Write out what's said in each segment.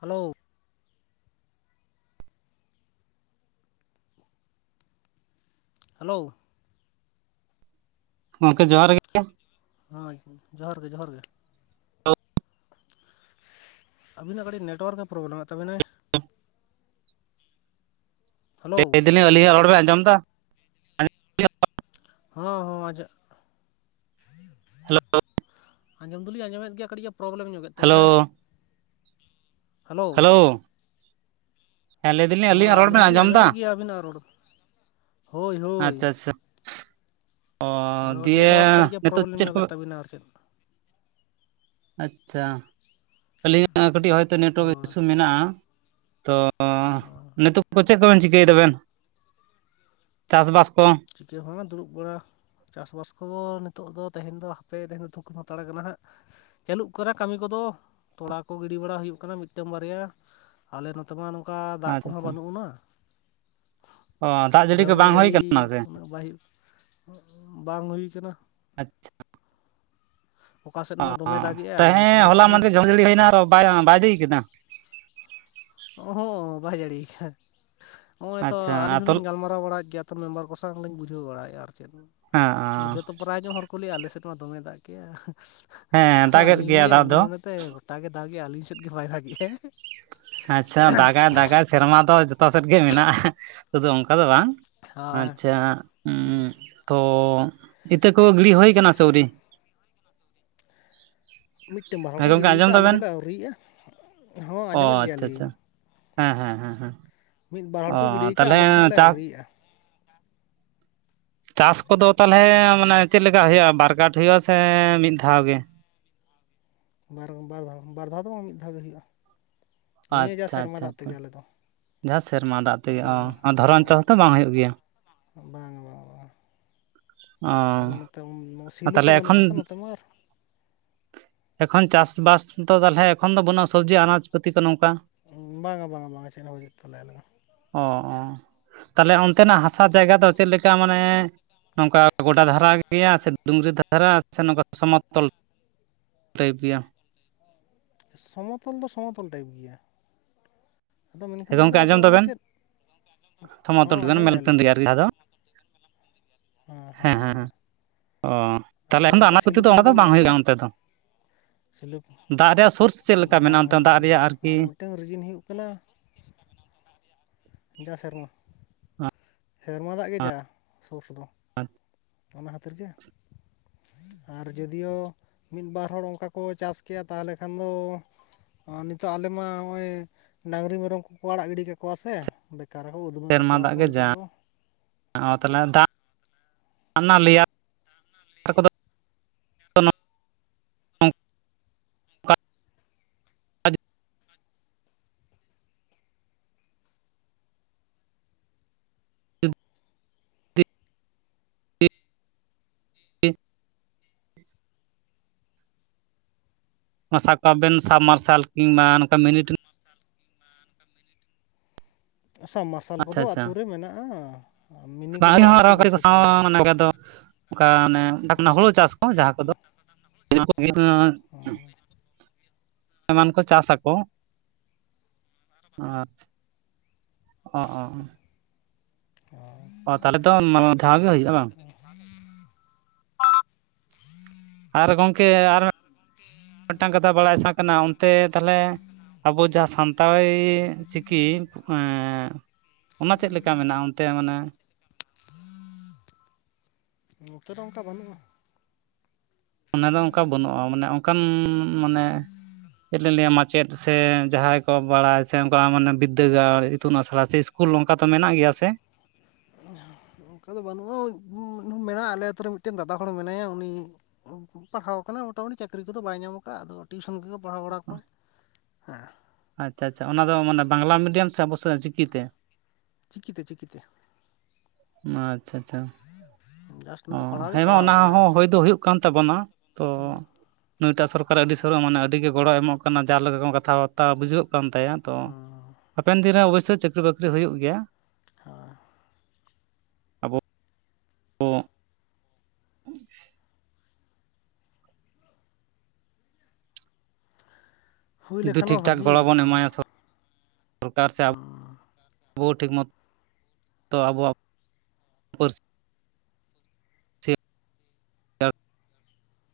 Hello hello ᱜᱚᱢᱠᱮ ᱡᱚᱦᱟᱨ ᱜᱮ ᱦᱮᱸ ᱡᱚᱦᱟᱨ ᱜᱮ ᱡᱚᱦᱟᱨ ᱜᱮ ᱟᱹᱵᱤᱱᱟᱜ ᱠᱟᱹᱴᱤᱡ ᱱᱮᱴᱣᱟᱨᱠ ᱮ ᱯᱨᱚᱵᱞᱮᱢᱮᱫ ᱛᱟᱵᱤᱱᱟᱭ ᱦᱮᱞᱳ ᱞᱟᱹᱭ ᱫᱤᱧᱤᱧ ᱟᱞᱤᱧᱟᱹᱜ ᱨᱚᱲ ᱵᱮᱱ ᱟᱸᱡᱚᱢ ᱫᱟ ᱦᱚᱸ ᱦᱚᱸ ᱟᱡᱟᱜ ᱦᱮᱞᱳ ᱟᱸᱡᱚᱢ ᱫᱚᱞᱤᱧ ᱟᱸᱡᱚᱢᱮᱫ ᱜᱮᱭᱟ ᱠᱟᱹᱴᱤᱡ ᱮ ᱯᱨᱚᱵᱞᱮᱢ ᱧᱚᱜ ᱦᱮᱞᱳ ᱦᱮᱞᱳ ᱦᱮᱸ ᱞᱟᱹᱭ ᱫᱟᱞᱤᱧ ᱦᱚᱸ ᱟᱹᱞᱤᱧᱟᱜ ᱨᱚᱲ ᱟᱹᱞᱤᱧ ᱵᱮᱱ ᱫᱚᱞᱤᱧ ᱟᱸᱡᱚᱢ ᱮᱫᱟ? ᱟᱸᱡᱚᱢᱮᱫ ᱜᱮᱭᱟ ᱟᱹᱵᱤᱱᱟᱜ ᱨᱚᱲ ᱦᱳᱭ ᱦᱳᱭ ᱟᱪᱪᱷᱟ ᱟᱪᱪᱷᱟ ᱚ ᱟᱫᱚ ᱫᱤᱭᱮ ᱱᱮᱴᱳᱣᱟᱨᱠ ᱠᱟᱹᱴᱤᱡ ᱜᱮ ᱱᱤᱛᱚᱜ ᱯᱨᱚᱵᱞᱮᱢ ᱪᱮᱫ ᱠᱚ ᱧᱚᱜᱮᱫ ᱛᱟᱹᱵᱤᱱᱟ ᱟᱨ ᱪᱮᱫ ᱟᱪᱪᱷᱟ ᱟᱹᱞᱤᱧᱟᱜ ᱠᱟᱹᱴᱤᱡ ᱦᱚᱭᱛᱚ ᱱᱮᱴᱣᱟᱨᱠ ᱦᱳᱭ ᱤᱥᱩ ᱢᱮᱱᱟᱜ-ᱟ ᱚ ᱱᱤᱛᱚᱜ ᱠᱚ ᱪᱮᱫ ᱠᱚᱵᱮᱱ ᱪᱤᱠᱟᱹᱭᱮ ᱫᱟᱵᱮᱱ ᱪᱟᱥᱵᱟᱥ ᱠᱚ ᱪᱤᱠᱟᱹ ᱦᱚᱸᱵᱟᱝ ᱫᱩᱲᱩᱵ ᱵᱟᱲᱟ ᱪᱟᱥᱵᱟᱥ ᱠᱚᱫᱚ ᱱᱤᱛᱚᱜ ᱫᱚ ᱛᱮᱦᱮᱧ ᱫᱚ ᱦᱟᱯᱮ ᱛᱮᱦᱮᱧ ᱫᱚ ᱛᱷᱩᱠᱟᱹᱢ ᱦᱟᱛᱟᱲ ᱠᱟᱱᱟ ᱦᱟᱸᱜ ᱪᱟᱹᱞᱩᱜ ᱠᱟᱱᱟ ᱠᱟᱹᱢᱤ ᱠᱚᱫᱚ ᱛᱚᱲᱟ ᱠᱚ ᱜᱤᱲᱤ ᱵᱟᱲᱟ ᱦᱩᱭᱩᱜ ᱠᱟᱱᱟ ᱢᱤᱫᱴᱟᱝ ᱵᱟᱨᱭᱟ ᱟᱞᱮ ᱱᱚᱛᱮ ᱢᱟ ᱱᱚᱝᱠᱟ ᱫᱟᱜ ᱟᱪᱪᱷᱟ ᱠᱚᱦᱚᱸ ᱟᱪᱪᱷᱟ ᱵᱟᱹᱱᱩᱜ ᱟᱱᱟ ᱚ ᱫᱟᱜ ᱡᱟᱹᱲᱤ ᱠᱚ ᱡᱷᱟᱹᱣᱢᱟᱹᱨ ᱵᱟᱝ ᱦᱩᱭ ᱟᱠᱟᱱᱟ ᱡᱟᱹᱲᱤ ᱥᱮ ᱩᱱᱟᱹᱜ ᱵᱟᱭ ᱦᱩᱭᱩᱜ ᱵᱟᱝ ᱦᱩᱭᱠᱟᱱᱟ ᱚᱠᱟ ᱥᱮᱫ ᱢᱟ ᱚᱸ ᱫᱚᱢᱮ ᱟᱸ ᱫᱟᱜᱮᱜᱼᱟ ᱟᱞᱮ ᱱᱚᱛᱮ ᱛᱟᱦᱮᱸ ᱢᱟ ᱦᱚᱞᱟ ᱩᱠᱩᱨ ᱢᱟᱫᱷᱮᱨ ᱡᱷᱚᱢᱚᱨ ᱡᱷᱟᱹᱲᱤ ᱦᱩᱭᱱᱟ ᱵᱟᱭ ᱞᱟᱹᱭ ᱠᱮᱫᱟ ᱚ ᱦᱚᱸ ᱵᱟᱭ ᱡᱟᱹᱲᱤᱭᱟ ᱠᱟᱫᱟ ᱱᱚᱜ-ᱚᱭ ᱛᱚ ᱟᱪᱪᱷᱟ ᱟᱹᱞᱤᱧ ᱛᱚᱞ ᱦᱚᱸᱞᱤᱧ ᱜᱟᱞᱢᱟᱨᱟᱣ ᱠᱚᱨᱟᱣ ᱵᱟᱲᱟᱭ ᱜᱮᱭᱟ ᱛᱚ ᱢᱮᱢᱵᱟᱨ ᱠᱚ ᱥᱟᱶ ᱦᱚᱸ ᱞᱤᱧ ᱵᱩᱡᱷᱟᱹᱣ ᱵᱟᱲᱟᱭᱟ ᱟᱨ ᱪᱮᱫ ᱦᱮᱸ ᱵᱩᱡᱷᱟᱹᱣ ᱛᱚ ᱯᱮᱨᱟᱭ ᱦᱚᱲ ᱠᱩᱞᱤ ᱟᱞᱮ ᱥᱮᱫ ᱢᱟ ᱫᱚᱢᱮ ᱫᱟᱜ ᱠᱮᱭᱟ ᱦᱮᱸ ᱟᱫᱚ ᱫᱟᱜ ᱮᱫ ᱟᱹᱞᱤᱧ ᱜᱮᱭᱟ ᱞᱟᱹᱭᱟ ᱫᱟᱜ ᱢᱚᱱᱮ ᱫᱚ ᱢᱚᱱᱮᱛᱮ ᱜᱚᱴᱟ ᱜᱮ ᱫᱟᱜ ᱮᱫᱟᱭ ᱟᱹᱞᱤᱧ ᱥᱮᱫ ᱜᱮ ᱵᱟᱭ ᱫᱟᱜᱮᱜ-ᱟ ᱟᱪᱪᱷᱟ ᱫᱟᱜᱟᱭ ᱫᱟᱜᱟᱭ ᱥᱮᱨᱢᱟ ᱫᱚ ᱡᱚᱛᱚ ᱥᱮᱫ ᱜᱮ ᱢᱮᱱᱟᱜ-ᱟ ᱥᱩᱫᱩ ᱚᱱᱠᱟ ᱫᱚ ᱵᱟᱝ ᱟᱨ ᱟᱪᱪᱷᱟ ᱛᱚ ᱤᱛᱟᱹ ᱠᱚ ᱜᱤᱲᱤ ᱦᱩᱭ ᱠᱟᱱᱟ ᱥᱮ ᱟᱣᱨᱤ ᱢᱤᱫᱴᱮᱱ ᱵᱟᱨ ᱦᱚᱸ ᱦᱮᱸ ᱠᱚ ᱜᱚᱝᱠᱮ ᱜᱤᱰᱤᱭ ᱟᱸᱡᱚᱢ ᱟᱠᱟᱫ-ᱟ ᱟᱞᱮ ᱫᱟᱵᱮᱱ ᱫᱚᱞᱮ ᱟᱹᱣᱨᱤᱭᱮᱫ-ᱟ ᱦᱚᱸ ᱚ ᱟᱸᱡᱚᱢᱮᱫ ᱜᱮᱭᱟ ᱟᱪᱪᱷᱟ ᱟᱪᱪᱷᱟ ᱦᱮᱸ ᱦᱮᱸ ᱦᱮᱸ ᱢᱤᱫ ᱵᱟᱨ ᱦᱚᱲ ᱚ ᱠᱚ ᱜᱤᱰᱤᱠᱟᱫ ᱛᱟᱦᱚᱞᱮ ᱟᱞᱮ ᱫᱚ ᱦᱟᱸᱜ ᱞᱮ ᱪᱟᱥ ᱟᱹᱣᱨᱤᱜ-ᱟ ᱪᱟᱥ ᱠᱚᱫᱚ ᱛᱟᱦᱚᱞᱮ ᱢᱟᱱᱮ ᱪᱮᱫ ᱞᱮᱠᱟ ᱦᱩᱭᱩᱜ-ᱟ ᱵᱟᱨ ᱠᱟᱴ ᱦᱩᱭᱩᱜ-ᱟ ᱥᱮ ᱢᱤᱫ ᱫᱷᱟᱣ ᱜᱮ ᱵᱟᱨ ᱵᱟᱨ ᱫᱷᱟᱣ ᱵᱟᱨ ᱫᱷᱟᱣ ᱫᱚ ᱵᱟᱝ ᱢᱤᱫ ᱫᱷᱟᱣ ᱜᱮ ᱦᱩᱭᱩᱜ-ᱟ ᱱᱤᱭᱟᱹ ᱡᱟ ᱟᱪᱪᱷᱟ ᱥᱮᱨᱢᱟ ᱟᱪᱪᱷᱟ ᱫᱟᱜ ᱟᱪᱪᱷᱟ ᱛᱮᱜᱮ ᱟᱞᱮ ᱫᱚ ᱡᱟᱦᱟᱸ ᱥᱮᱨᱢᱟ ᱫᱟᱜ ᱛᱮᱜᱮ ᱚ ᱫᱷᱚᱨᱚᱱ ᱪᱟᱥ ᱫᱚ ᱵᱟᱝ ᱦᱩᱭᱩᱜ ᱜᱮᱭᱟ ᱵᱟᱝ ᱵᱟᱝ-ᱟ ᱚ [unintelligible] ᱛᱟᱦᱚᱞᱮ ᱵᱟᱹᱱᱩᱜ ᱮᱠᱷᱚᱱ ᱟᱥᱮ ᱱᱚᱛᱮ ᱢᱟ ᱟᱨ ᱮᱠᱷᱚᱱ ᱪᱟᱥᱵᱟᱥ ᱫᱚ ᱛᱟᱦᱚᱞᱮ ᱮᱠᱷᱚᱱ ᱫᱚ ᱵᱟᱹᱱᱩᱜ-ᱟ ᱥᱚᱵᱽᱡᱤ ᱟᱱᱟᱡ ᱯᱟᱹᱛᱤ ᱠᱚ ᱱᱚᱝᱠᱟ ᱵᱟᱝᱟ ᱵᱟᱝᱟ ᱵᱟᱝᱟ ᱪᱮᱫ ᱦᱚᱸ ᱵᱟᱹᱪᱩᱜ ᱛᱟᱞᱮᱭᱟ ᱟᱞᱮ ᱫᱚ ᱚᱻᱚ ᱛᱟᱦᱚᱞᱮ ᱚᱱᱛᱮᱱᱟᱜ ᱦᱟᱥᱟ ᱡᱟᱭᱜᱟ ᱫᱚ ᱪᱮᱫ ᱞᱮᱠᱟ ᱢᱟᱱᱮ ᱱᱚᱝᱠᱟ ᱜᱚᱰᱟ ᱫᱷᱟᱨᱟ ᱜᱮᱭᱟ ᱥᱮ ᱥᱤᱛᱩᱝᱨᱤ ᱫᱷᱟᱨᱟ ᱟᱪᱪᱷᱟ ᱱᱚᱝᱠᱟ ᱥᱚᱢᱛᱚᱞ ᱴᱟᱤᱯ ᱜᱮᱭᱟ ᱥᱚᱢᱚᱛᱚᱞ ᱫᱚ ᱥᱚᱢᱚᱛᱚᱞ ᱴᱟᱭᱤᱯ ᱜᱮᱭᱟ ᱟᱫᱚ ᱢᱮᱱᱠᱷᱟᱱ ᱦᱮᱸ ᱱᱚᱰᱮ ᱜᱚᱝᱠᱮ ᱟᱫᱚ ᱟᱸᱡᱚᱢ ᱚᱱᱮ ᱫᱟᱵᱮᱱ ᱪᱮᱫ ᱦᱚᱸ ᱥᱚᱢᱚᱛᱚᱞ ᱜᱮ ᱢᱮᱞ ᱟᱸᱡᱚᱢᱮᱫ-ᱟ ᱴᱟᱺᱰᱤ ᱞᱤᱧ ᱜᱮᱭᱟ ᱟᱨᱠᱤ ᱡᱟᱦᱟᱸ ᱫᱚ ᱦᱮᱸ ᱦᱮᱸ ᱚ ᱟᱫᱚ ᱛᱟᱦᱞᱮ ᱮᱠᱷᱚᱱ ᱟᱱᱟᱡ ᱯᱟᱛᱤ ᱥᱤᱞᱩ ᱫᱚ ᱠᱚᱫᱚ ᱚᱱᱠᱟ ᱫᱚ ᱵᱟᱹᱱᱩᱜ ᱠᱟᱝ ᱦᱩᱭᱩᱜ-ᱟ ᱟᱥᱮ ᱚᱱᱛᱮ ᱫᱚ ᱥᱤᱞᱩ ᱫᱟᱜ ᱨᱮᱭᱟᱜ ᱥᱳᱨᱥ ᱪᱮᱫᱞᱮᱠᱟ ᱵᱟᱝ ᱢᱮᱱᱟᱜ-ᱟ ᱚᱱᱛᱮ ᱦᱩᱭᱩᱜ ᱫᱟᱜ ᱜᱮᱭᱟ ᱨᱮᱭᱟᱜ ᱟᱨᱠᱤ ᱟᱨ ᱢᱤᱫᱴᱟᱝ ᱨᱮᱡᱤᱱ ᱦᱩᱭᱩᱜ ᱠᱟᱱᱟ ᱡᱟ ᱥᱮᱨᱢᱟ ᱥᱮᱨᱢᱟ ᱫᱟᱜ ᱜᱮ ᱡᱟ ᱥᱳᱨᱥ ᱫᱚ ᱚᱱᱟ ᱠᱷᱟᱹᱛᱤᱨ ᱜᱮ ᱟᱨ ᱡᱳᱫᱤᱭᱳ ᱢᱤᱫ ᱵᱟᱨ ᱦᱚᱲ ᱚᱱᱠᱟ ᱠᱚ ᱪᱟᱥ ᱠᱮᱜᱼᱟ ᱛᱟᱦᱚᱞᱮ ᱠᱷᱟᱱ ᱫᱚ ᱱᱤᱛᱚᱜ ᱟᱞᱮ ᱢᱟ ᱱᱚᱜᱼᱚᱭ ᱰᱟᱝᱨᱤ ᱢᱮᱨᱚᱢ ᱠᱚᱠᱚ ᱟᱲᱟᱜ ᱜᱤᱰᱤ ᱠᱟᱠᱚᱣᱟ ᱥᱮ ᱵᱮᱠᱟᱨ ᱦᱚᱸ ᱩᱫᱢᱟᱹ ᱥᱮᱨᱢᱟ ᱠᱟᱠᱚᱣᱟ ᱫᱟᱜ ᱠᱚ ᱜᱮ ᱡᱟ ᱱᱤᱛᱚᱜ ᱫᱚ ᱟᱱᱟ ᱞᱮᱭᱟ ᱱᱟᱞᱤ ᱚᱱᱠᱟ ᱡᱩᱫᱤ [unintelligible] ᱥᱟᱵᱠᱟᱜ ᱵᱮᱱ ᱥᱟᱵ ᱢᱟᱨᱥᱟᱞ ᱠᱤᱝᱵᱟ ᱱᱚᱝᱠᱟ ᱢᱤᱱᱤᱴ ᱾ ᱟᱥᱟᱢ ᱢᱟᱥ ᱾ ᱛᱳᱞ ᱟᱪᱪᱷᱟ ᱠᱚᱫᱚ ᱟᱪᱪᱷᱟ ᱟᱛᱳ ᱨᱮ ᱢᱮᱱᱟᱜᱼᱟ ᱢᱤᱱᱤ ᱵᱟᱝ ᱠᱚᱫᱚ ᱟᱹᱞᱤᱧ ᱦᱚᱸ ᱟᱹᱣᱨᱤ ᱠᱚ ᱟᱨᱚ ᱠᱟᱹᱴᱤᱡ ᱵᱟᱹᱭᱥᱟᱹᱣ ᱥᱟᱶ ᱛᱟᱞᱮᱭᱟ ᱾ ᱢᱟᱱᱮ ᱫᱚ ᱚᱱᱠᱟ ᱚᱱᱮ ᱦᱩᱲᱩ ᱪᱟᱥ ᱠᱚ ᱡᱟᱦᱟᱸ ᱠᱚᱫᱚ ᱾ ᱮᱢᱟᱱ ᱠᱚ ᱪᱟᱥ ᱟᱠᱚ ᱟᱨ ᱾ ᱚ [inaudible] ᱟᱨ [inaudible] ᱚ ᱛᱟᱦᱮ ᱫᱚ ᱫᱷᱟᱹᱣ ᱜᱮ ᱦᱩᱸᱭᱩᱜᱼᱟ ᱵᱟᱝ ᱾ [unintelligible] ᱟᱨ ᱜᱚᱢᱠᱮ ᱟᱨ ᱢᱤᱫᱴᱟᱱ ᱠᱟᱛᱷᱟ ᱵᱟᱲᱟᱭ ᱥᱟᱱᱟ ᱠᱟᱱᱟ ᱚᱱᱛᱮ ᱛᱟᱦᱚᱞᱮ ᱾ ᱟᱵᱚ ᱡᱟᱦᱟᱸ ᱥᱟᱱᱛᱟᱲᱤ ᱪᱤᱠᱤ ᱮ ᱾ ᱚᱱᱟ ᱪᱮᱫ ᱞᱮᱠᱟ ᱢᱮᱱᱟᱜᱼᱟ ᱚᱱᱛᱮ ᱢᱟᱱᱮ ᱱᱟᱛᱮ ᱫᱚ ᱚᱱᱠᱟ ᱵᱟᱹᱱᱩᱜᱼᱟ ᱚᱱᱟ ᱫᱚ ᱚᱱᱠᱟ ᱵᱟᱹᱱᱩᱜᱼᱟ ᱢᱟᱱᱮ ᱚᱱᱠᱟᱱ ᱢᱟᱱᱮ ᱪᱮᱫ ᱞᱤᱧ ᱞᱟᱹᱭᱟ ᱢᱟ ᱪᱮᱫ ᱥᱮ ᱡᱟᱦᱟᱸᱭ ᱠᱚ ᱵᱟᱲᱟᱭ ᱥᱮ ᱚᱱᱠᱟ ᱢᱟᱱᱮ ᱵᱤᱫᱽᱫᱟᱹᱜᱟᱲ ᱤᱛᱩᱱ ᱟᱥᱲᱟ ᱥᱮ ᱾ ᱥᱠᱩᱞ ᱠᱚᱝᱠᱟ ᱛᱚ ᱢᱮᱱᱟᱜ ᱜᱮᱸᱭᱟ ᱥᱮ ᱾ ᱚᱱᱠᱟ ᱫᱚ ᱵᱟᱹᱱᱩᱜᱼᱟ ᱢᱮᱱᱟᱜᱼᱟ ᱟᱞᱮ ᱟᱛᱳ ᱨᱮ ᱢᱤᱫ ᱴᱮᱱ ᱫᱟᱫᱟ ᱦᱚᱲ ᱢᱮᱱᱟᱭᱟ ᱩᱱᱤ ᱾ ᱯᱟᱲᱦᱟᱣ ᱠᱟᱱᱟ ᱢᱳᱴᱟᱢᱩᱴᱤ ᱪᱟᱹᱠᱨᱤ ᱠᱚ ᱫᱚ ᱵᱟᱭ ᱧᱟᱢ ᱟᱠᱟᱼᱟ ᱟᱫᱚ ᱾ ᱴᱤᱩᱥᱚᱱ ᱠᱚᱜᱮ ᱯᱟᱲᱦᱟᱣ ᱵᱟᱲᱟ ᱠᱚᱣᱟᱭ ᱦᱮᱸ ᱾ ᱟᱪᱷᱟ ᱟᱪᱷᱟ, ᱚᱱᱟ ᱫᱚ ᱢᱟᱱᱮ ᱵᱟᱝᱞᱟ ᱢᱤᱰᱤᱭᱚᱢ ᱥᱮ ᱟᱵᱚ ᱥᱮᱫ ᱪᱤᱠᱤ ᱛᱮ? ᱪᱤᱠᱤ ᱛᱮ ᱪᱤᱠᱤ ᱛᱮ ᱾ ᱟᱪᱷᱟ ᱟᱪᱷᱟ ᱾ [unintelligible] ᱚ ᱯᱟᱲᱦᱟᱣ ᱜᱮ ᱦᱮᱸᱢᱟ ᱯᱟᱲᱦᱟᱣ ᱚᱱᱟ ᱠᱟᱱᱟᱭ ᱟᱨ ᱦᱚᱸ ᱪᱮᱫ ᱦᱩᱭ ᱫᱚ ᱦᱩᱭᱩᱜ ᱠᱟᱱ ᱛᱟᱵᱚᱱᱟ ᱛᱚ ᱾ ᱱᱩᱭᱴᱟᱜ ᱥᱚᱨᱠᱟᱨ ᱟᱹᱰᱤ ᱥᱟᱹᱨᱟ ᱢᱟᱱᱮ ᱟᱹᱰᱤ ᱜᱮ ᱜᱚᱲᱚ ᱮᱢᱚᱜ ᱠᱟᱱᱟ ᱡᱮ ᱞᱮᱠᱟ ᱠᱟᱛᱷᱟ ᱵᱟᱛᱟᱣ ᱵᱩᱡᱷᱟᱹᱜ ᱠᱟᱱ ᱛᱟᱭᱟ ᱾ ᱛᱚ ᱦᱟᱯᱮᱱ ᱫᱤᱱ ᱨᱮ ᱚᱵᱚᱥᱥᱳᱭ ᱪᱟᱹᱠᱨᱤ ᱵᱟᱹᱠᱨᱤ ᱦᱩᱭᱩᱜ ᱜᱮᱸᱭᱟ ᱾ [unintelligible] ᱟᱵᱚ [inaudible] ᱦᱩᱭ ᱡᱩᱫᱤ ᱞᱮᱠᱷᱟᱱ ᱢᱟ ᱴᱷᱤᱠ ᱴᱷᱟᱠ ᱵᱷᱟᱹᱜᱤ ᱜᱚᱲᱚ ᱵᱚᱱ ᱠᱚᱜᱼᱟ ᱮᱢᱟᱭᱟ ᱥᱚᱨᱠᱟᱨ ᱥᱮ ᱟᱵᱚ ᱾ ᱟᱵᱚ ᱴᱷᱤᱠ ᱢᱚᱛᱚ ᱛᱚ ᱟᱵᱚᱣᱟᱜ ᱯᱟᱹᱨᱥᱤ ᱾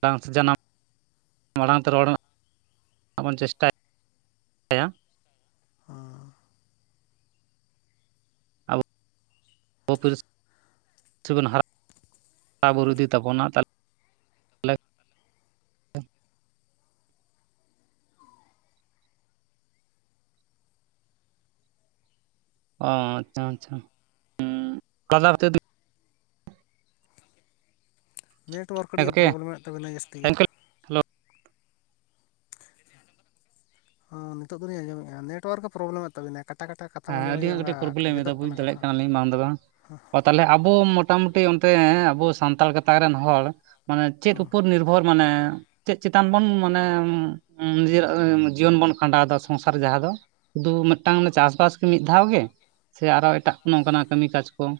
ᱴᱟᱱ ᱡᱟᱱᱟᱢ ᱢᱟᱲᱟᱝ ᱛᱮ ᱨᱚᱲ ᱢᱮ ᱾ ᱟᱵᱚᱱ ᱪᱮᱥᱴᱟᱭᱟ ᱾ [unintelligible] ᱟᱵᱚ [unintelligible] ᱦᱟ ᱵᱩᱨᱩ ᱤᱫᱤ ᱛᱵᱚᱱᱟ ᱛᱚᱞᱮ ᱚ ᱟᱪᱷᱟ ᱟᱪᱷᱟ [unintelligible] ᱱᱮᱴᱣᱟᱨᱠ ᱠᱟᱹᱴᱤᱡ ᱦᱮᱸ ᱮᱫ ᱜᱚᱢᱠᱮ ᱯᱨᱚᱵᱞᱮᱢ ᱮᱫ ᱛᱟᱵᱤᱱᱟ ᱡᱟᱹᱥᱛᱤ ᱜᱮ ᱾ ᱦᱮᱞᱳ ᱱᱤᱛᱳᱜ ᱫᱚᱞᱤᱧ ᱟᱸᱡᱚᱢᱮᱫᱼᱟ ᱱᱮᱴᱣᱟᱨᱠ ᱯᱨᱚᱵᱞᱮᱢ ᱮᱫ ᱛᱟᱵᱤᱱᱟ ᱠᱟᱴᱤᱡ ᱾ ᱮᱴᱟ ᱠᱟᱴᱟ ᱠᱟᱛᱷᱟ ᱦᱮᱸ ᱢᱟᱡᱮ ᱢᱟᱡᱷᱮ ᱟᱹᱞᱤᱧᱟᱜ ᱚᱱᱠᱟ ᱠᱟᱹᱴᱤᱡ ᱯᱨᱚᱵᱞᱮᱢ ᱜᱮ ᱮᱫᱟ ᱫᱚᱜ ᱵᱩᱡᱽ ᱠᱟᱱᱟ ᱫᱟᱲᱮᱭᱟᱜ ᱠᱟᱛᱷᱟ ᱾ ᱠᱟᱱᱟᱞᱤᱧ ᱵᱟᱝ ᱫᱚ ᱵᱟᱝ ᱚ ᱛᱟᱦᱚᱞᱮ ᱟᱵᱚ ᱢᱚᱴᱟ ᱢᱩᱴᱩ ᱚᱱᱛᱮ ᱟᱵᱚ ᱥᱟᱱᱛᱟᱲ ᱜᱟᱛᱟᱠ ᱨᱮᱱ ᱦᱚᱲ ᱢᱟᱱᱮ ᱪᱮᱫ ᱩᱯᱚᱨ ᱱᱤᱨᱵᱷᱚᱨ ᱾ ᱦᱚ ᱢᱟᱱᱮ ᱪᱮᱫ ᱪᱮᱛᱟᱱ ᱵᱚᱱ ᱢᱟᱱᱮ ᱱᱤᱡᱮ ᱨᱟᱜ ᱡᱤᱭᱚᱱ ᱵᱚᱱ ᱾ ᱠᱷᱟᱸᱰᱟᱣ ᱫᱟ ᱥᱚᱝᱥᱟᱨ ᱡᱟᱦᱟᱸ ᱫᱚ ᱩᱫᱩ ᱢᱤᱫᱴᱟᱝ ᱪᱟᱥ ᱵᱟᱥ ᱾ ᱢᱤᱫ ᱫᱷᱟᱹᱣ ᱜᱮ ᱥᱮ ᱟᱨᱚ ᱮᱴᱟᱜ ᱱᱚᱝᱠᱟᱱᱟᱜ ᱠᱟᱹᱢᱤ ᱠᱟᱡᱽ ᱠᱚ ᱾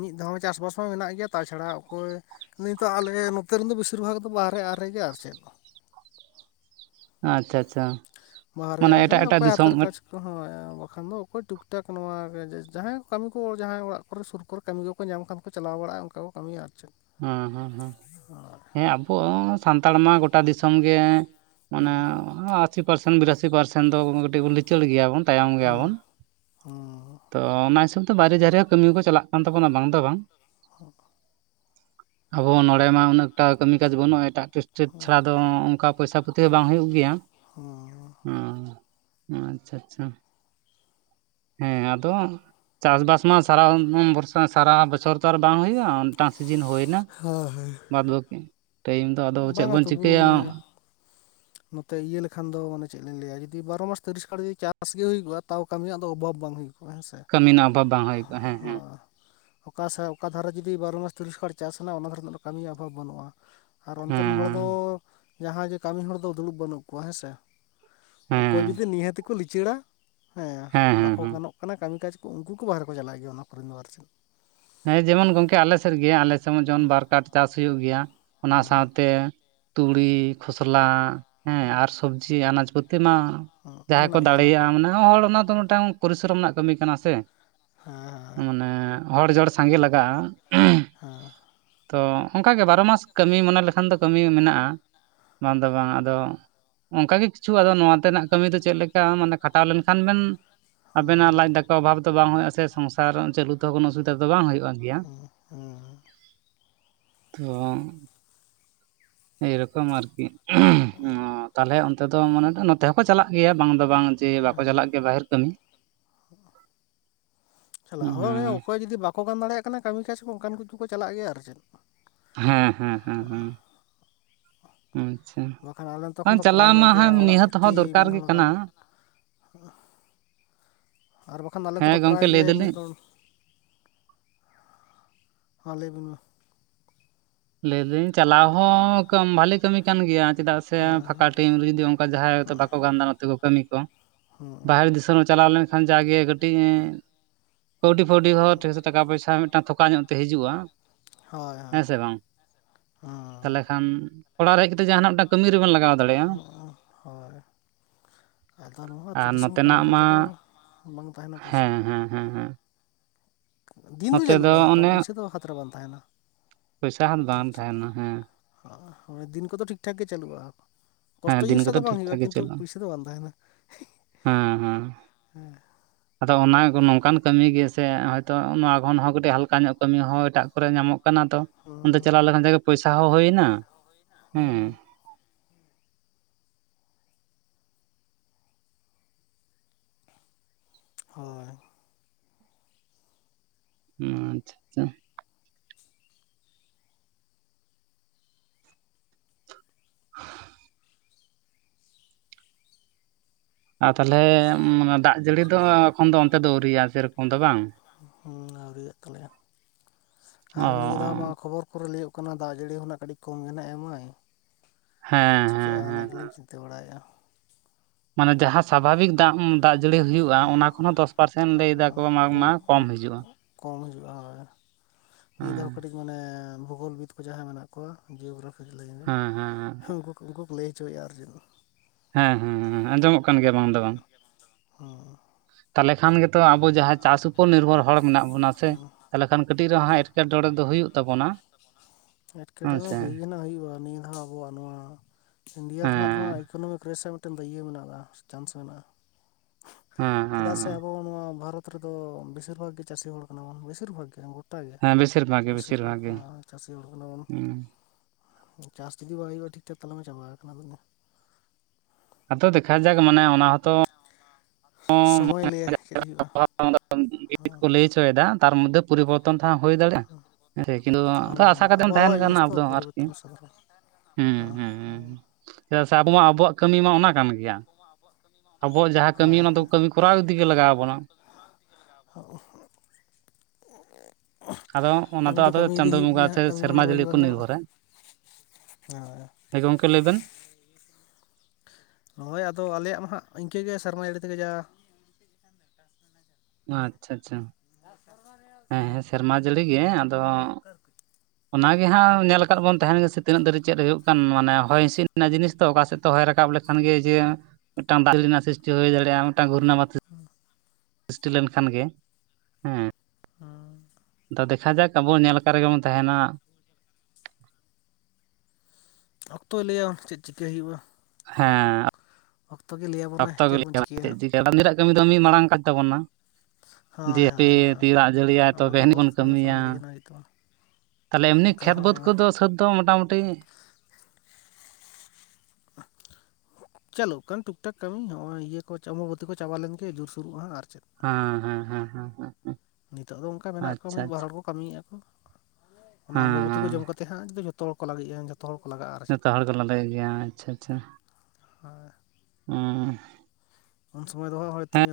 ᱢᱤᱫ ᱫᱷᱟᱣ ᱪᱟᱥᱵᱟᱥ ᱢᱟ ᱦᱚᱸ ᱢᱮᱱᱟᱜ ᱜᱮᱸᱭᱟ ᱛᱟᱪᱷᱟᱲᱟ ᱚᱠᱚᱭ ᱱᱤᱛᱚᱜ ᱟᱞᱮ ᱱᱚᱛᱮ ᱨᱮᱱ ᱫᱚ ᱵᱮᱥᱤᱨ ᱵᱷᱟᱜᱽ ᱫᱚ ᱵᱟᱨᱦᱮ ᱟᱨᱦᱮ ᱜᱮ ᱟᱨ ᱪᱮᱫ ᱾ ᱟᱪᱷᱟ ᱪᱷᱟ ᱾ ᱵᱟᱦᱮ ᱟᱨᱮ ᱚᱠᱚᱭ ᱟᱛᱮᱨ ᱠᱟᱡᱽ ᱾ ᱠᱚ ᱦᱚ ᱵᱟᱠᱷᱟᱱ ᱫᱚ ᱚᱠᱚᱭ ᱴᱩᱠᱴᱟᱠ ᱱᱚᱣᱟ ᱡᱟᱦᱟᱸᱭ ᱠᱟᱹᱢᱤ ᱠᱚ ᱡᱟᱦᱟᱸᱭ ᱚᱲᱟᱜ ᱠᱚᱨᱮ ᱥᱩᱨ ᱠᱚᱨᱮ ᱠᱟᱹᱢᱤ ᱠᱚᱠᱚ ᱧᱟᱢ ᱠᱷᱟᱱ ᱠᱚ ᱪᱟᱞᱟᱣ ᱵᱟᱲᱟᱜᱼᱟ ᱚᱱᱠᱟ ᱠᱚ ᱠᱟᱹᱢᱤᱭᱟᱹ ᱟᱨ ᱪᱮᱫ ᱦᱩᱸ ᱦᱩᱸ ᱦᱩᱸ ᱦᱮᱸ ᱟᱵᱚ ᱥᱟᱱᱛᱟᱲ ᱢᱟ ᱜᱚᱴᱟ ᱫᱤᱥᱚᱢ ᱜᱮ ᱢᱟᱱᱮ ᱟᱥᱤ ᱯᱟᱨᱥᱮᱱ ᱵᱤᱨᱟᱥᱤ ᱯᱟᱨᱥᱮᱱ ᱫᱚ ᱠᱟᱹᱴᱤᱡ ᱵᱚᱱ ᱞᱤᱪᱟᱹᱲ ᱜᱮᱭᱟᱵᱚᱱ ᱛᱟᱭᱚᱢ ᱦᱮᱸ ᱜᱮᱭᱟᱵᱚᱱ ᱦᱮᱸ ᱾ ᱛᱚ ᱚᱱᱟ ᱦᱤᱥᱟᱹᱵᱽ ᱛᱮ ᱵᱟᱭᱨᱮ ᱡᱟᱭᱨᱮ ᱠᱟᱹᱢᱤ ᱠᱚᱠᱚ ᱪᱟᱞᱟᱜ ᱠᱟᱱ ᱛᱟᱵᱚᱱᱟ ᱵᱟᱝ ᱫᱚ ᱵᱟᱝ [unintelligible] ᱟᱵᱚ ᱱᱚᱸᱰᱮ ᱢᱟ ᱩᱱᱟᱹᱜᱴᱟ ᱠᱟᱹᱢᱤ ᱠᱟᱡ ᱵᱟᱹᱱᱩᱜᱼᱟ ᱮᱴᱟᱜ ᱴᱮ ᱪᱟᱹᱛ ᱪᱷᱟᱲᱟ ᱫᱚ ᱚᱱᱠᱟ ᱯᱚᱭᱥᱟ ᱯᱩᱛᱤ ᱦᱚᱸ ᱵᱟᱝ ᱦᱩᱭᱩᱜ ᱜᱮᱭᱟ ᱦᱩᱸ ᱩ ᱟᱪᱪᱷᱟ ᱟᱪᱪᱷᱟ ᱦᱮᱸ ᱟᱫᱚ ᱪᱟᱥᱵᱟᱥ ᱢᱟ ᱥᱟᱨᱟ ᱵᱚᱨᱥᱟ ᱥᱟᱨᱟ ᱵᱚᱪᱷᱚᱨ ᱛᱚ ᱟᱨ ᱵᱟᱝ ᱦᱩᱭᱩᱜᱼᱟ। ᱴᱟᱝ ᱥᱤᱡᱤᱱ ᱦᱩᱭ ᱱᱟ ᱦᱳᱭ ᱦᱳᱭ ᱵᱟᱫᱽ ᱵᱟᱹᱠᱤ ᱴᱟᱭᱤᱢ ᱫᱚ ᱟᱫᱚ ᱪᱮᱫ ᱵᱟᱝᱟ ᱵᱚᱱ ᱛᱚᱵᱩ ᱪᱤᱠᱟᱹᱭᱟ। ᱢᱟᱱᱮ [inaudible] ᱱᱚᱛᱮ ᱤᱭᱟᱹ ᱞᱮᱠᱷᱟᱱ ᱫᱚ ᱢᱟᱱᱮ ᱪᱮᱫ ᱞᱤᱧ ᱞᱟᱹᱭᱟ ᱡᱩᱫᱤ ᱵᱟᱨᱚ ᱢᱟᱥ ᱛᱤᱨᱤᱥ ᱠᱟᱲᱤ ᱪᱟᱥ ᱜᱮ ᱦᱩᱭ ᱠᱚᱜᱼᱟ ᱛᱟᱣ ᱠᱟᱹᱢᱤᱭᱟᱜ ᱫᱚ ᱚᱵᱷᱟᱵᱽ ᱵᱟᱝ ᱦᱩᱭᱩᱜᱼᱟ। ᱠᱟᱹᱢᱤ ᱨᱮᱸᱱᱟᱜ ᱚᱵᱷᱟᱵᱽ ᱵᱟᱝ ᱦᱩᱭᱼᱟ ᱦᱮᱸ ᱦᱮᱸ ᱾ ᱦᱳᱭ ᱚᱠᱟ ᱥᱮ ᱚᱠᱟ ᱫᱷᱟᱨᱮ ᱡᱩᱫᱤ ᱵᱟᱨᱚ ᱢᱟᱥ ᱛᱤᱨᱤᱥ ᱠᱟᱲ ᱪᱟᱥ ᱦᱮᱱᱟᱜ ᱟ ᱚᱱᱟ ᱫᱷᱟᱨᱮ ᱨᱮᱱᱟᱜ ᱫᱚ ᱠᱟᱹᱢᱤ ᱚᱵᱷᱟᱵᱽ ᱵᱟᱹᱱᱩᱜᱼᱟ। ᱟᱨ ᱦᱮᱸ ᱚᱱᱛᱮᱱ ᱦᱚᱲ ᱫᱚ ᱡᱟᱦᱟ ᱜᱮ ᱠᱟᱹᱢᱤ ᱦᱚᱲ ᱫᱚ ᱫᱩᱲᱩᱵ ᱵᱟᱹᱱᱩᱜ ᱠᱚᱣᱟ ᱦᱮᱸ ᱥᱮ, ᱚᱠᱚᱭ ᱦᱮᱸ ᱡᱩᱫᱤ ᱱᱤᱦᱟᱹᱛᱤ ᱠᱚ ᱞᱤᱪᱟᱹᱲᱟ ᱦᱮᱸ ᱵᱟᱠᱚ ᱜᱟᱱᱚᱜ ᱠᱟᱱᱟ ᱠᱟᱹᱢᱤ ᱠᱟᱡᱽ ᱠᱚ ᱩᱱᱠᱩ ᱠᱚ ᱵᱟᱨᱦᱮ ᱠᱚ ᱪᱟᱞᱟᱜ ᱜᱮᱭᱟ ᱚᱱᱟ ᱠᱚᱨᱮᱱ ᱫᱚ ᱟᱨ ᱪᱮᱫ। ᱦᱮᱸ ᱡᱮᱢᱚᱱ ᱜᱚᱢᱠᱮ ᱟᱞᱮ ᱥᱮᱫ ᱜᱮ ᱟᱞᱮ ᱥᱮᱫ ᱢᱟ ᱡᱮᱢᱚᱱ ᱵᱟᱨ ᱠᱟᱴ ᱪᱟᱥ ᱦᱩᱭᱩᱜ ᱜᱮᱭᱟ ᱚᱱᱟ ᱦᱮᱸ ᱥᱟᱶᱛᱮ, ᱛᱩᱲᱤ ᱠᱷᱚᱥᱞᱟ ᱦᱮᱸ ᱟᱨ ᱥᱚᱵᱽᱡᱤ ᱟᱱᱟᱡᱽᱯᱟᱹᱛᱤ ᱢᱟ, ᱦᱮᱸ ᱡᱟᱦᱟᱸ ᱠᱚ ᱢᱮᱱᱟᱜ ᱜᱮᱭᱟ ᱚᱱᱟ ᱫᱟᱲᱮᱭᱟᱜᱼᱟ ᱢᱟᱱᱮ ᱦᱚᱲ ᱚᱱᱟ ᱫᱚ ᱢᱤᱫᱴᱟᱝ ᱯᱚᱨᱤᱥᱨᱚᱢ ᱨᱮᱱᱟᱜ ᱠᱟᱹᱢᱤ ᱠᱟᱱᱟ ᱥᱮ। ᱦᱮᱸ ᱢᱟᱱᱮ ᱦᱚᱲ ᱡᱚᱲ ᱥᱟᱸᱜᱮ ᱞᱟᱜᱟᱜᱼᱟ। [unintelligible] ᱛᱚ ᱚᱱᱠᱟᱜᱮ ᱵᱟᱨᱚ ᱢᱟᱥ ᱠᱟᱹᱢᱤ ᱢᱚᱱᱮ ᱞᱮᱠᱷᱟᱱ ᱫᱚ ᱠᱟᱹᱢᱤ ᱢᱮᱱᱟᱜᱼᱟ। ᱵᱟᱝ ᱫᱚ ᱵᱟᱝ ᱟᱫᱚ ᱚᱱᱠᱟᱜᱮ ᱠᱤᱪᱷᱩ ᱟᱫᱚ ᱱᱚᱣᱟ ᱛᱮᱱᱟᱜ ᱠᱟᱹᱢᱤ ᱫᱚ ᱪᱮᱫᱞᱮᱠᱟ ᱢᱟᱱᱮ ᱠᱷᱟᱴᱟᱣ ᱞᱮᱱᱠᱷᱟᱱ ᱵᱮᱱ ᱟᱵᱮᱱᱟᱜ ᱞᱟᱡ ᱫᱟᱠᱟ ᱚᱵᱷᱟᱵ ᱫᱚ ᱵᱟᱝ ᱦᱩᱭᱩᱜᱼᱟ ᱥᱮ ᱥᱚᱝᱥᱟᱨ ᱪᱞᱩ ᱛᱮᱦᱚᱸ ᱠᱚᱱᱳ ᱚᱥᱵᱤᱫᱷᱟ ᱫᱚ ᱵᱟᱝ ᱦᱩᱭᱩᱜᱼᱟ। [unintelligible] ᱛᱚ ᱮᱨᱚᱠᱚᱢ ᱟᱨᱠᱤ। [inaudible] ᱛᱟᱦᱚᱞᱮ ᱚᱱᱛᱮ ᱫᱚ ᱢᱟᱱᱮ ᱫᱚ ᱛᱮ ᱦᱚᱸᱠᱚ ᱪᱟᱞᱟᱜ ᱜᱮᱭᱟ ᱵᱟᱝ ᱫᱚ ᱵᱟᱝ ᱡᱮ ᱵᱟᱠᱚ ᱪᱟᱞᱟᱜ ᱜᱮᱭᱟ ᱵᱟᱦᱮᱨᱮ ᱠᱟᱹᱢᱤ, ᱪᱟᱞᱟᱜ ᱦᱚᱨ ᱨᱮ ᱦᱩᱸ, ᱚᱠᱟ ᱠᱚ ᱜᱟᱱ ᱫᱟᱲᱮᱭᱟᱜ ᱠᱟᱱᱟ ᱠᱟᱹᱢᱤ ᱠᱟᱡᱽ ᱠᱚ ᱚᱱᱠᱟᱱ ᱠᱚᱪᱠᱚ ᱪᱟᱞᱟᱜ ᱜᱮᱭᱟ ᱟᱨ ᱪᱮᱫ। ᱦᱮᱸ ᱦᱮᱸ ᱦᱮᱸ ᱦᱮᱸ, ᱟᱪᱪᱷᱟ ᱵᱟᱠᱷᱟᱱ ᱟᱞᱮ ᱱᱚᱛᱮ ᱵᱟᱝ ᱠᱷᱚᱱ ᱫᱚ ᱯᱨᱟᱭ ᱪᱟᱞᱟᱣ ᱢᱟ ᱧᱚᱜ ᱜᱮ ᱦᱟᱸᱜ ᱚᱲᱟᱜ ᱱᱤᱦᱟᱹᱛ ᱦᱚᱸ ᱯᱨᱚᱛᱤ ᱫᱚᱨᱠᱟᱨ ᱢᱤᱫ ᱜᱮ ᱦᱚᱲ ᱜᱟᱱ ᱠᱟᱱᱟ। [unintelligible] ᱟᱨ ᱵᱟᱠᱷᱟᱱ ᱟᱞᱮ ᱦᱮᱸ ᱛᱚ ᱜᱚᱝᱠᱮ ᱯᱮᱨᱟᱭ ᱞᱟᱹᱭ ᱜᱮ ᱢᱤᱫ ᱫᱟᱞᱤᱧ ᱫᱚᱢ। ᱦᱚᱸ ᱞᱟᱹᱭ ᱵᱤᱱ ᱢᱟ? ᱞᱟᱹᱭᱫᱟᱹᱧ ᱪᱟᱞᱟᱣ ᱦᱚᱸ ᱠᱟ. ᱢ ᱵᱷᱟᱞᱤ ᱠᱟᱹᱢᱤ ᱠᱟᱱ ᱜᱮᱭᱟ ᱪᱮᱫᱟᱜ ᱥᱮ ᱯᱷᱟᱸᱠᱟ ᱴᱟᱭᱤᱢ ᱨᱮ ᱡᱩᱫᱤ ᱡᱟᱦᱟᱸᱭ ᱦᱚᱭᱛᱚ ᱵᱟᱠᱚ ᱜᱟᱱᱫᱟ ᱱᱚᱛᱮ ᱠᱚ ᱠᱟᱹᱢᱤ ᱠᱚ ᱦᱩᱸ ᱵᱟᱦᱨᱮ ᱫᱤᱥᱚᱢ ᱨᱮ ᱪᱟᱞᱟᱣ ᱞᱮᱱᱠᱷᱟᱱ ᱠᱷᱟᱱ ᱡᱟᱜᱮ ᱠᱟᱹᱴᱤᱡ ᱠᱟᱹᱣᱰᱤ ᱯᱷᱟᱹᱣᱰᱤ ᱦᱚᱸ ᱴᱷᱤᱠᱷ ᱥᱟᱺᱦᱤᱡ ᱴᱟᱠᱟ ᱯᱚᱭᱥᱟ ᱢᱤᱫᱴᱟᱝ ᱛᱷᱚᱠᱟ ᱧᱚᱜ ᱛᱮ ᱦᱤᱡᱩᱜᱼᱟ ᱦᱮᱸ ᱥᱮ ᱵᱟᱝ। ᱟᱸ ᱛᱟᱦᱞᱮ ᱠᱷᱟᱱ ᱚᱲᱟᱜ ᱨᱮ ᱦᱮᱡ ᱠᱟᱛᱮᱜ ᱡᱟᱦᱟᱱᱟᱜ ᱢᱤᱫᱴᱟᱝ ᱠᱟᱹᱢᱤ ᱨᱮᱵᱮᱱ ᱞᱟᱜᱟᱣ ᱫᱟᱲᱮᱭᱟᱜᱼᱟ। ᱦᱳᱭ ᱟᱫᱚ ᱱᱚᱣᱟ ᱟᱹᱛᱩ ᱟᱨ ᱫᱤᱥᱚᱢ ᱠᱟᱹᱢᱤ ᱱᱚᱛᱮᱱᱟᱜ ᱢᱟ ᱠᱟᱛᱮ ᱫᱚ ᱵᱟᱝ ᱛᱟᱦᱮᱱᱟ ᱯᱩᱭᱥᱟᱹ ᱦᱮᱸ ᱦᱮᱸ ᱦᱮᱸ ᱦᱮ ᱫᱤᱱ ᱫᱚ ᱪᱟᱹᱞᱩᱜᱼᱟ ᱚᱱᱮ ᱯᱩᱭᱥᱟᱹ ᱫᱚ ᱦᱟᱛᱨᱮ ᱵᱟᱝ ᱛᱟᱦᱮᱱᱟ ᱯᱚᱭᱥᱟ ᱦᱟᱛ ᱵᱟᱝ ᱛᱟᱦᱮᱱᱟ ᱦᱮᱸ ᱟᱪᱪᱷᱟ। ᱫᱤᱱ ᱠᱚᱫᱚ ᱴᱷᱤᱠᱴᱷᱟᱠ ᱜᱮ ᱪᱟᱹᱞᱩᱜᱼᱟ। ᱦᱮᱸ ᱠᱚᱥᱴᱚ ᱫᱤᱱ ᱡᱤᱱᱤᱥᱴᱟᱜ ᱠᱚᱫᱚ ᱫᱚ ᱵᱟᱝ ᱴᱷᱤᱠ ᱴᱷᱟᱠ ᱦᱩᱭᱩᱜᱼᱟ ᱠᱤᱱᱛᱩ ᱯᱩᱭᱥᱟᱹ ᱫᱚ ᱵᱟᱝ ᱛᱟᱦᱮᱱᱟ। ᱦᱩᱸᱻ ᱦᱩᱸᱻ᱾ ᱟᱫᱚ ᱚᱱᱟ ᱱᱚᱝᱠᱟᱱ ᱠᱟᱹᱢᱤ ᱜᱮ ᱥᱮ ᱦᱚᱭᱛᱚ ᱱᱚᱣᱟ ᱠᱷᱚᱱ ᱦᱚᱸ ᱠᱟᱹᱴᱤᱡ ᱦᱟᱞᱠᱟ ᱧᱚᱜ ᱠᱟᱹᱢᱤ ᱦᱚᱸ ᱮᱴᱟᱜ ᱠᱚᱨᱮ ᱧᱟᱢᱚᱜ ᱠᱟᱱᱟ ᱛᱚ, ᱚᱱᱛᱮ ᱪᱟᱞᱟᱣ ᱞᱮᱠᱷᱟᱱ ᱡᱟᱜᱮ ᱯᱚᱭᱥᱟ ᱦᱚᱸ ᱦᱩᱭᱱᱟ ᱦᱮᱸ। ᱦᱳᱭ ᱼᱼ ᱟᱪᱪᱷᱟᱻ ᱟᱪᱪᱷᱟᱻ ᱾ [unintelligible] ᱟᱨ ᱛᱟᱞᱦᱮ ᱫᱟᱜ ᱡᱟᱹᱲᱤ ᱫᱚ ᱮᱠᱷᱚᱱ ᱫᱚ ᱚᱱᱛᱮ ᱫᱚ ᱟᱹᱣᱨᱤᱭᱟ ᱥᱮᱨᱚᱠᱚᱢ ᱫᱚ ᱵᱟᱝ? ᱟᱹᱣᱨᱤ ᱛᱟᱞᱮᱭᱟ ᱟᱨ ᱚ ᱱᱤᱭᱟᱹ ᱫᱷᱟᱹᱣ ᱢᱟ ᱠᱷᱚᱵᱚᱨ ᱼᱼ ᱠᱚᱨᱮ ᱞᱟᱹᱭᱚᱜ ᱠᱟᱱᱟ ᱫᱟᱜ ᱡᱟᱹᱲᱤ ᱠᱷᱚᱱᱟᱜ ᱠᱟᱹᱴᱤᱡ ᱠᱚᱢ ᱜᱮᱱᱮ ᱮᱢᱟᱭ ᱾ ᱪᱮᱫ ᱦᱮᱸ ᱦᱮᱸ ᱪᱤᱠᱟᱹᱜᱼᱟ ᱚᱱᱟ ᱦᱮᱸ ᱜᱮᱞᱤᱧ ᱪᱤᱱᱛᱟᱹ ᱵᱟᱲᱟᱭᱮᱜᱼᱟ ᱾ ᱢᱟᱱᱮ ᱟᱱᱮ ᱡᱟᱦᱟᱸ ᱥᱟᱵᱷᱟᱵᱤᱠ ᱫᱟᱜ ᱡᱟᱹᱲᱤ ᱦᱩᱭᱩᱜᱼᱟ ᱚᱱᱟ ᱠᱷᱚᱱ ᱦᱚᱸ ᱫᱚᱥ ᱯᱟᱨᱥᱮᱱ ᱞᱟᱹᱭ ᱫᱟᱠᱚ ᱵᱟᱝᱢᱟ ᱠᱚᱢ ᱦᱤᱡᱩᱜᱼᱟ [unintelligible] ᱠᱚᱢ ᱦᱤᱡᱩᱜᱼᱟ ᱾ [unintelligible] ᱢᱟᱱᱮ ᱵᱷᱩᱜᱳᱞ ᱵᱤᱫ ᱠᱚ ᱡᱟᱦᱟᱸᱭ ᱢᱮᱱᱟᱜ ᱠᱚᱣᱟ, ᱡᱤᱭᱳᱜᱨᱟᱯᱷᱤ ᱞᱟᱹᱭ ᱵᱤᱱ ᱦᱮᱸ ᱦᱮᱸ ᱩᱱᱠᱩ ᱩᱱᱠᱩ ᱠᱚ ᱞᱟᱹᱭ ᱦᱚᱪᱚᱭᱮᱜᱼᱟ ᱟᱨ ᱪᱮᱫ। ᱦᱮᱸᱻ ᱦᱮᱸᱻ ᱦᱮᱸᱻ ᱟᱸᱡᱚᱢᱚᱜ ᱠᱟᱱ ᱜᱮᱭᱟ ᱵᱟᱝ ᱚᱸᱻ᱾ ᱛᱟᱞᱮ ᱠᱷᱟᱱ ᱜᱮᱛᱚ ᱟᱵᱚ ᱡᱟᱦᱟᱸ ᱪᱟᱥ ᱩᱯᱚᱨ ᱱᱤᱨᱵᱷᱚᱨ ᱦᱚᱲ ᱢᱮᱱᱟᱜ ᱵᱚᱱᱟ ᱥᱮ, ᱛᱟᱞᱮ ᱠᱷᱟᱱ ᱠᱟᱹᱴᱤᱡ ᱨᱮᱦᱟᱸ ᱼᱼ ᱮᱴᱠᱮᱴᱚᱬᱮ ᱫᱚ ᱦᱩᱭᱩᱜ ᱛᱟᱵᱚᱱᱟ ᱾ ᱮᱸᱴᱠᱮᱴᱚᱬᱮ ᱦᱩᱭ ᱠᱟᱱᱟ ᱦᱩᱭᱩᱜᱼᱟ ᱱᱤᱭᱟᱹ ᱫᱷᱟᱹᱣ ᱟᱵᱚᱣᱟᱜ ᱱᱚᱣᱟ ᱼᱼ ᱤᱱᱰᱤᱭᱟ ᱦᱮᱸ ᱨᱮᱱᱤᱝ ᱮᱠᱳᱱᱚᱢᱤᱠ ᱨᱮᱥᱮᱤᱠᱳᱱᱚᱢ ᱫᱚ ᱢᱮᱱᱟᱜᱼᱟ ᱪᱟᱱᱥ ᱢᱮᱱᱟᱜᱼᱟ ᱾ ᱦᱮᱸ ᱦᱮᱸ ᱾ ᱥᱮ ᱟᱵᱚ ᱱᱚᱣᱟ ᱵᱷᱟᱨᱚᱛ ᱨᱮᱫᱚ ᱵᱮᱥᱤᱨ ᱵᱷᱟᱜᱽ ᱜᱮ ᱪᱟᱹᱥᱤ ᱦᱚᱲ ᱠᱟᱱᱟ ᱵᱚᱱ ᱵᱮᱥᱤᱨ ᱵᱷᱟᱜᱽ ᱜᱮ ᱾ ᱜᱚᱴᱟᱜ ᱜᱮ ᱦᱮᱸ ᱵᱮᱥᱤᱨ ᱵᱷᱟᱜᱽ ᱜᱮ ᱵᱤᱥᱤᱨ ᱵᱮᱥᱤᱨ ᱵᱷᱟᱜᱽ ᱜᱮ ᱪᱟᱹᱥᱤ ᱦᱚᱲ ᱠᱟᱱᱟᱵᱚᱱ ᱾ ᱦᱩᱸ ᱪᱟᱥ ᱡᱩᱫᱤ ᱵᱟᱭ ᱦᱩᱭᱩᱜᱼᱟ ᱴᱷᱤᱠ ᱴᱷᱟᱠ ᱛᱟᱞᱮᱵᱚ ᱪᱟᱵᱟ ᱟᱠᱟᱱᱟ ᱾ ᱟᱛᱚ ᱫᱮᱠᱷᱟ ᱡᱟᱠ ᱢᱟᱱᱮ ᱚᱱᱟ ᱦᱚᱸᱛᱚ ᱥᱚᱢᱚᱭᱮ ᱞᱟᱹᱭᱟ ᱪᱮᱫ ᱦᱩᱭᱩᱜᱼᱟ ᱦᱚᱸ ᱦᱚᱪᱚᱭᱫᱟ ᱛᱟᱨ ᱢᱚᱫᱽᱫᱷᱮ ᱯᱚᱨᱤᱵᱚᱨᱛᱚᱱ ᱛᱮᱦᱚ ᱦᱩᱭ ᱫᱟᱲᱮᱭᱟᱜᱼᱟ ᱾ ᱦᱚᱜᱚ ᱱᱚᱣᱟ ᱟᱵᱚᱦᱟᱣᱟ ᱡᱤᱱᱤᱥ ᱛᱚ ᱟᱵᱚ ᱫᱚ ᱟᱨᱠᱤ ᱯᱚᱨᱤᱵᱚᱨᱛᱚᱱ ᱥᱟᱲᱚᱼᱟ᱾ ᱦᱩᱸ ᱦᱩᱸ ᱦᱩᱸ ᱪᱮᱫᱟᱜ ᱥᱮ ᱟᱵᱚ ᱢᱟ ᱟᱵᱚᱣᱟᱜ ᱠᱟᱹᱢᱤ ᱢᱟ ᱚᱱᱟ ᱠᱟᱱ ᱼᱼ ᱟᱵᱚ ᱢᱟ ᱟᱵᱚᱣᱟᱜ ᱠᱟᱹᱢᱤ ᱢᱟ ᱚᱱᱟ ᱠᱟᱱ ᱾ ᱠᱟᱹᱢᱤ ᱚᱱᱟ ᱫᱚ ᱠᱟᱹᱢᱤ ᱠᱚᱨᱟᱣ ᱤᱫᱤᱜᱮ ᱞᱟᱜᱟᱣ ᱵᱚᱱᱟ ᱾ ᱦᱚᱜᱼᱚ ᱟᱫᱚ ᱚᱱᱟ ᱠᱟᱹᱢᱤ ᱫᱚ ᱟᱫᱚ ᱠᱟᱹᱢᱤ ᱤᱫᱤ ᱪᱟᱸᱫᱳ ᱦᱩᱭᱩᱜ ᱵᱚᱸᱜᱟ ᱜᱮᱭᱟ ᱥᱮ ᱥᱮᱨᱢᱟ ᱡᱟᱹᱲᱤ ᱩᱯᱟᱹᱨ ᱱᱤᱨᱵᱷᱚᱨᱟ ᱾ ᱦᱮᱸ ᱾ ᱦᱮᱸ ᱜᱚᱝᱠᱮ ᱞᱟᱹᱭ ᱵᱮᱱ? ᱦᱚᱜᱼᱚᱭ ᱟᱫᱚ ᱟᱞᱮᱭᱟᱜ ᱢᱟᱦᱟᱸᱜ ᱤᱱᱠᱟᱹᱜᱮ ᱥᱮᱨᱢᱟ ᱡᱟᱹᱲᱤ ᱛᱮᱜᱮ ᱡᱟ ᱼᱼ ᱟᱪᱪᱷᱟᱻ ᱟᱪᱪᱷᱟᱻ, ᱦᱮᱸᱻ ᱦᱮᱸᱻ ᱥᱮᱨᱢᱟ ᱡᱟᱹᱲᱤᱜ ᱜᱮ ᱟᱫᱚ ᱚᱱᱟᱜᱮ ᱦᱟᱸᱜ ᱧᱮᱞ ᱠᱟᱜ ᱵᱚᱱ ᱛᱟᱦᱮᱱ ᱜᱮ ᱥᱮ ᱛᱤᱱᱟᱹᱜ ᱫᱷᱟᱹᱨᱤᱡ ᱪᱮᱫ ᱦᱩᱭᱩᱜ ᱠᱟᱱ ᱢᱟᱱᱮ ᱦᱚᱭ ᱦᱤᱸᱥᱤᱫ ᱨᱮᱱᱟᱜ ᱡᱤᱱᱤᱥ ᱛᱚ ᱚᱠᱟᱥᱮᱫ ᱛᱚ ᱦᱚᱭ ᱨᱟᱠᱟᱵ ᱞᱮᱠᱷᱟᱱ ᱜᱮ ᱡᱮ, ᱢᱤᱫᱴᱟᱝ ᱫᱟᱜ ᱨᱮᱱᱟᱜ ᱥᱤᱥᱴᱤ ᱦᱩᱭ ᱫᱟᱲᱮᱭᱟᱜᱼᱟ, ᱢᱤᱫᱴᱟᱝ ᱜᱷᱩᱨᱱᱟ ᱵᱟ ᱼᱼ ᱦᱮᱸ ᱼᱼ ᱥᱤᱥᱴᱤ ᱞᱮᱱᱠᱷᱟᱱ ᱜᱮ ᱦᱮᱸ ᱾ ᱦᱮᱸ ᱼᱼ ᱫᱮᱠᱷᱟ ᱡᱟᱠ ᱟᱵᱚ ᱧᱮᱞ ᱟᱠᱟ ᱨᱮᱜᱮ ᱵᱚ ᱛᱟᱦᱮᱸᱱᱟ ᱾ ᱚᱠᱛᱚᱭ ᱞᱟᱹᱭᱟ ᱪᱮᱫ ᱪᱤᱠᱟᱹᱭ ᱦᱩᱭᱩᱜᱼᱟ ᱾ ᱦᱮᱸ ᱾ ᱚᱠᱛᱚ ᱜᱮ ᱞᱟᱹᱭ ᱼᱼ ᱚᱠᱛᱚ ᱜᱮ ᱞᱟᱹᱭᱟ ᱪᱮᱫ [unintelligible] ᱢᱟᱲᱟᱝ ᱠᱟᱱ ᱛᱟᱵᱚᱱᱟ ᱾ ᱦᱟᱸᱜ ᱡᱮ ᱦᱳᱭ ᱦᱟᱯᱮ ᱦᱳᱭ ᱦᱳᱭ ᱛᱤ ᱫᱟᱜ ᱡᱟᱹᱲᱤᱭᱟ ᱟᱵᱚ ᱛᱚᱵᱮ ᱫᱚ ᱦᱟᱱᱮᱡ ᱵᱚᱱ ᱟᱵᱚᱣᱟᱜ ᱠᱟᱹᱢᱤ ᱫᱚ ᱠᱟᱹᱢᱤ ᱠᱟᱹᱢᱤᱭᱟ ᱤᱫᱤ ᱾ ᱜᱮ ᱦᱩᱭᱩᱜ ᱛᱟᱵᱚᱱᱟ ᱛᱟᱞᱮ ᱮᱢᱱᱤ ᱚᱱᱠᱟ ᱫᱚ ᱠᱷᱮᱛ ᱵᱟᱹᱫᱽ ᱦᱟᱸᱜ ᱠᱚᱫᱚ ᱥᱟᱹᱫᱽ ᱫᱚ ᱢᱚᱴᱟᱢᱩᱴᱤ ᱼᱼ ᱪᱟᱹᱞᱩᱜ ᱠᱟᱱ ᱴᱩᱠ-ᱴᱟᱠ ᱠᱟᱹᱢᱤ ᱦᱚᱜᱼᱚᱭ ᱤᱭᱟᱹ ᱠᱚ ᱟᱢᱚᱵᱚᱛᱤ ᱠᱚ ᱪᱟᱵᱟ ᱞᱮᱱᱜᱮ ᱡᱳᱨ ᱥᱩᱨᱩᱜᱼᱟ ᱦᱟᱸᱜ ᱟᱨ ᱪᱮᱫ ᱾ ᱦᱮᱸ ᱦᱮᱸ ᱦᱮᱸ ᱦᱮᱸ ᱾ ᱱᱤᱛᱚᱜ ᱫᱚ ᱚᱱᱠᱟ ᱢᱮᱱᱟᱜ ᱠᱚᱣᱟ ᱢᱤᱫ ᱵᱟᱨ ᱦᱚᱲᱠᱚ ᱠᱟᱹᱢᱤᱭᱮᱜᱼᱟ ᱠᱚ ᱚᱱᱟ ᱦᱮᱸ ᱟᱢᱟᱵᱚᱛᱤ ᱠᱚ ᱦᱮᱸ ᱡᱚᱢ ᱼᱼ ᱛᱮ ᱦᱟᱸᱜ ᱡᱚᱛᱚ ᱦᱚᱲ ᱠᱚ ᱞᱟᱜᱤᱜᱼᱟ ᱡᱚᱛᱚ ᱦᱚᱲ ᱠᱚ ᱞᱟᱜᱟᱜᱼᱟ ᱟᱞᱮ ᱥᱮᱫ ᱡᱚᱛᱚ ᱾ ᱦᱚᱲ ᱠᱚ ᱞᱟᱸᱫᱟᱭᱮᱫ ᱜᱮᱭᱟ ᱟᱪᱪᱷᱟ ᱟᱨ ᱼᱼ ᱦᱩᱸ ᱩᱱ ᱥᱚᱢᱚᱭ ᱫᱚ ᱦᱚᱭᱛᱚ ᱧᱮᱞ ᱢᱮ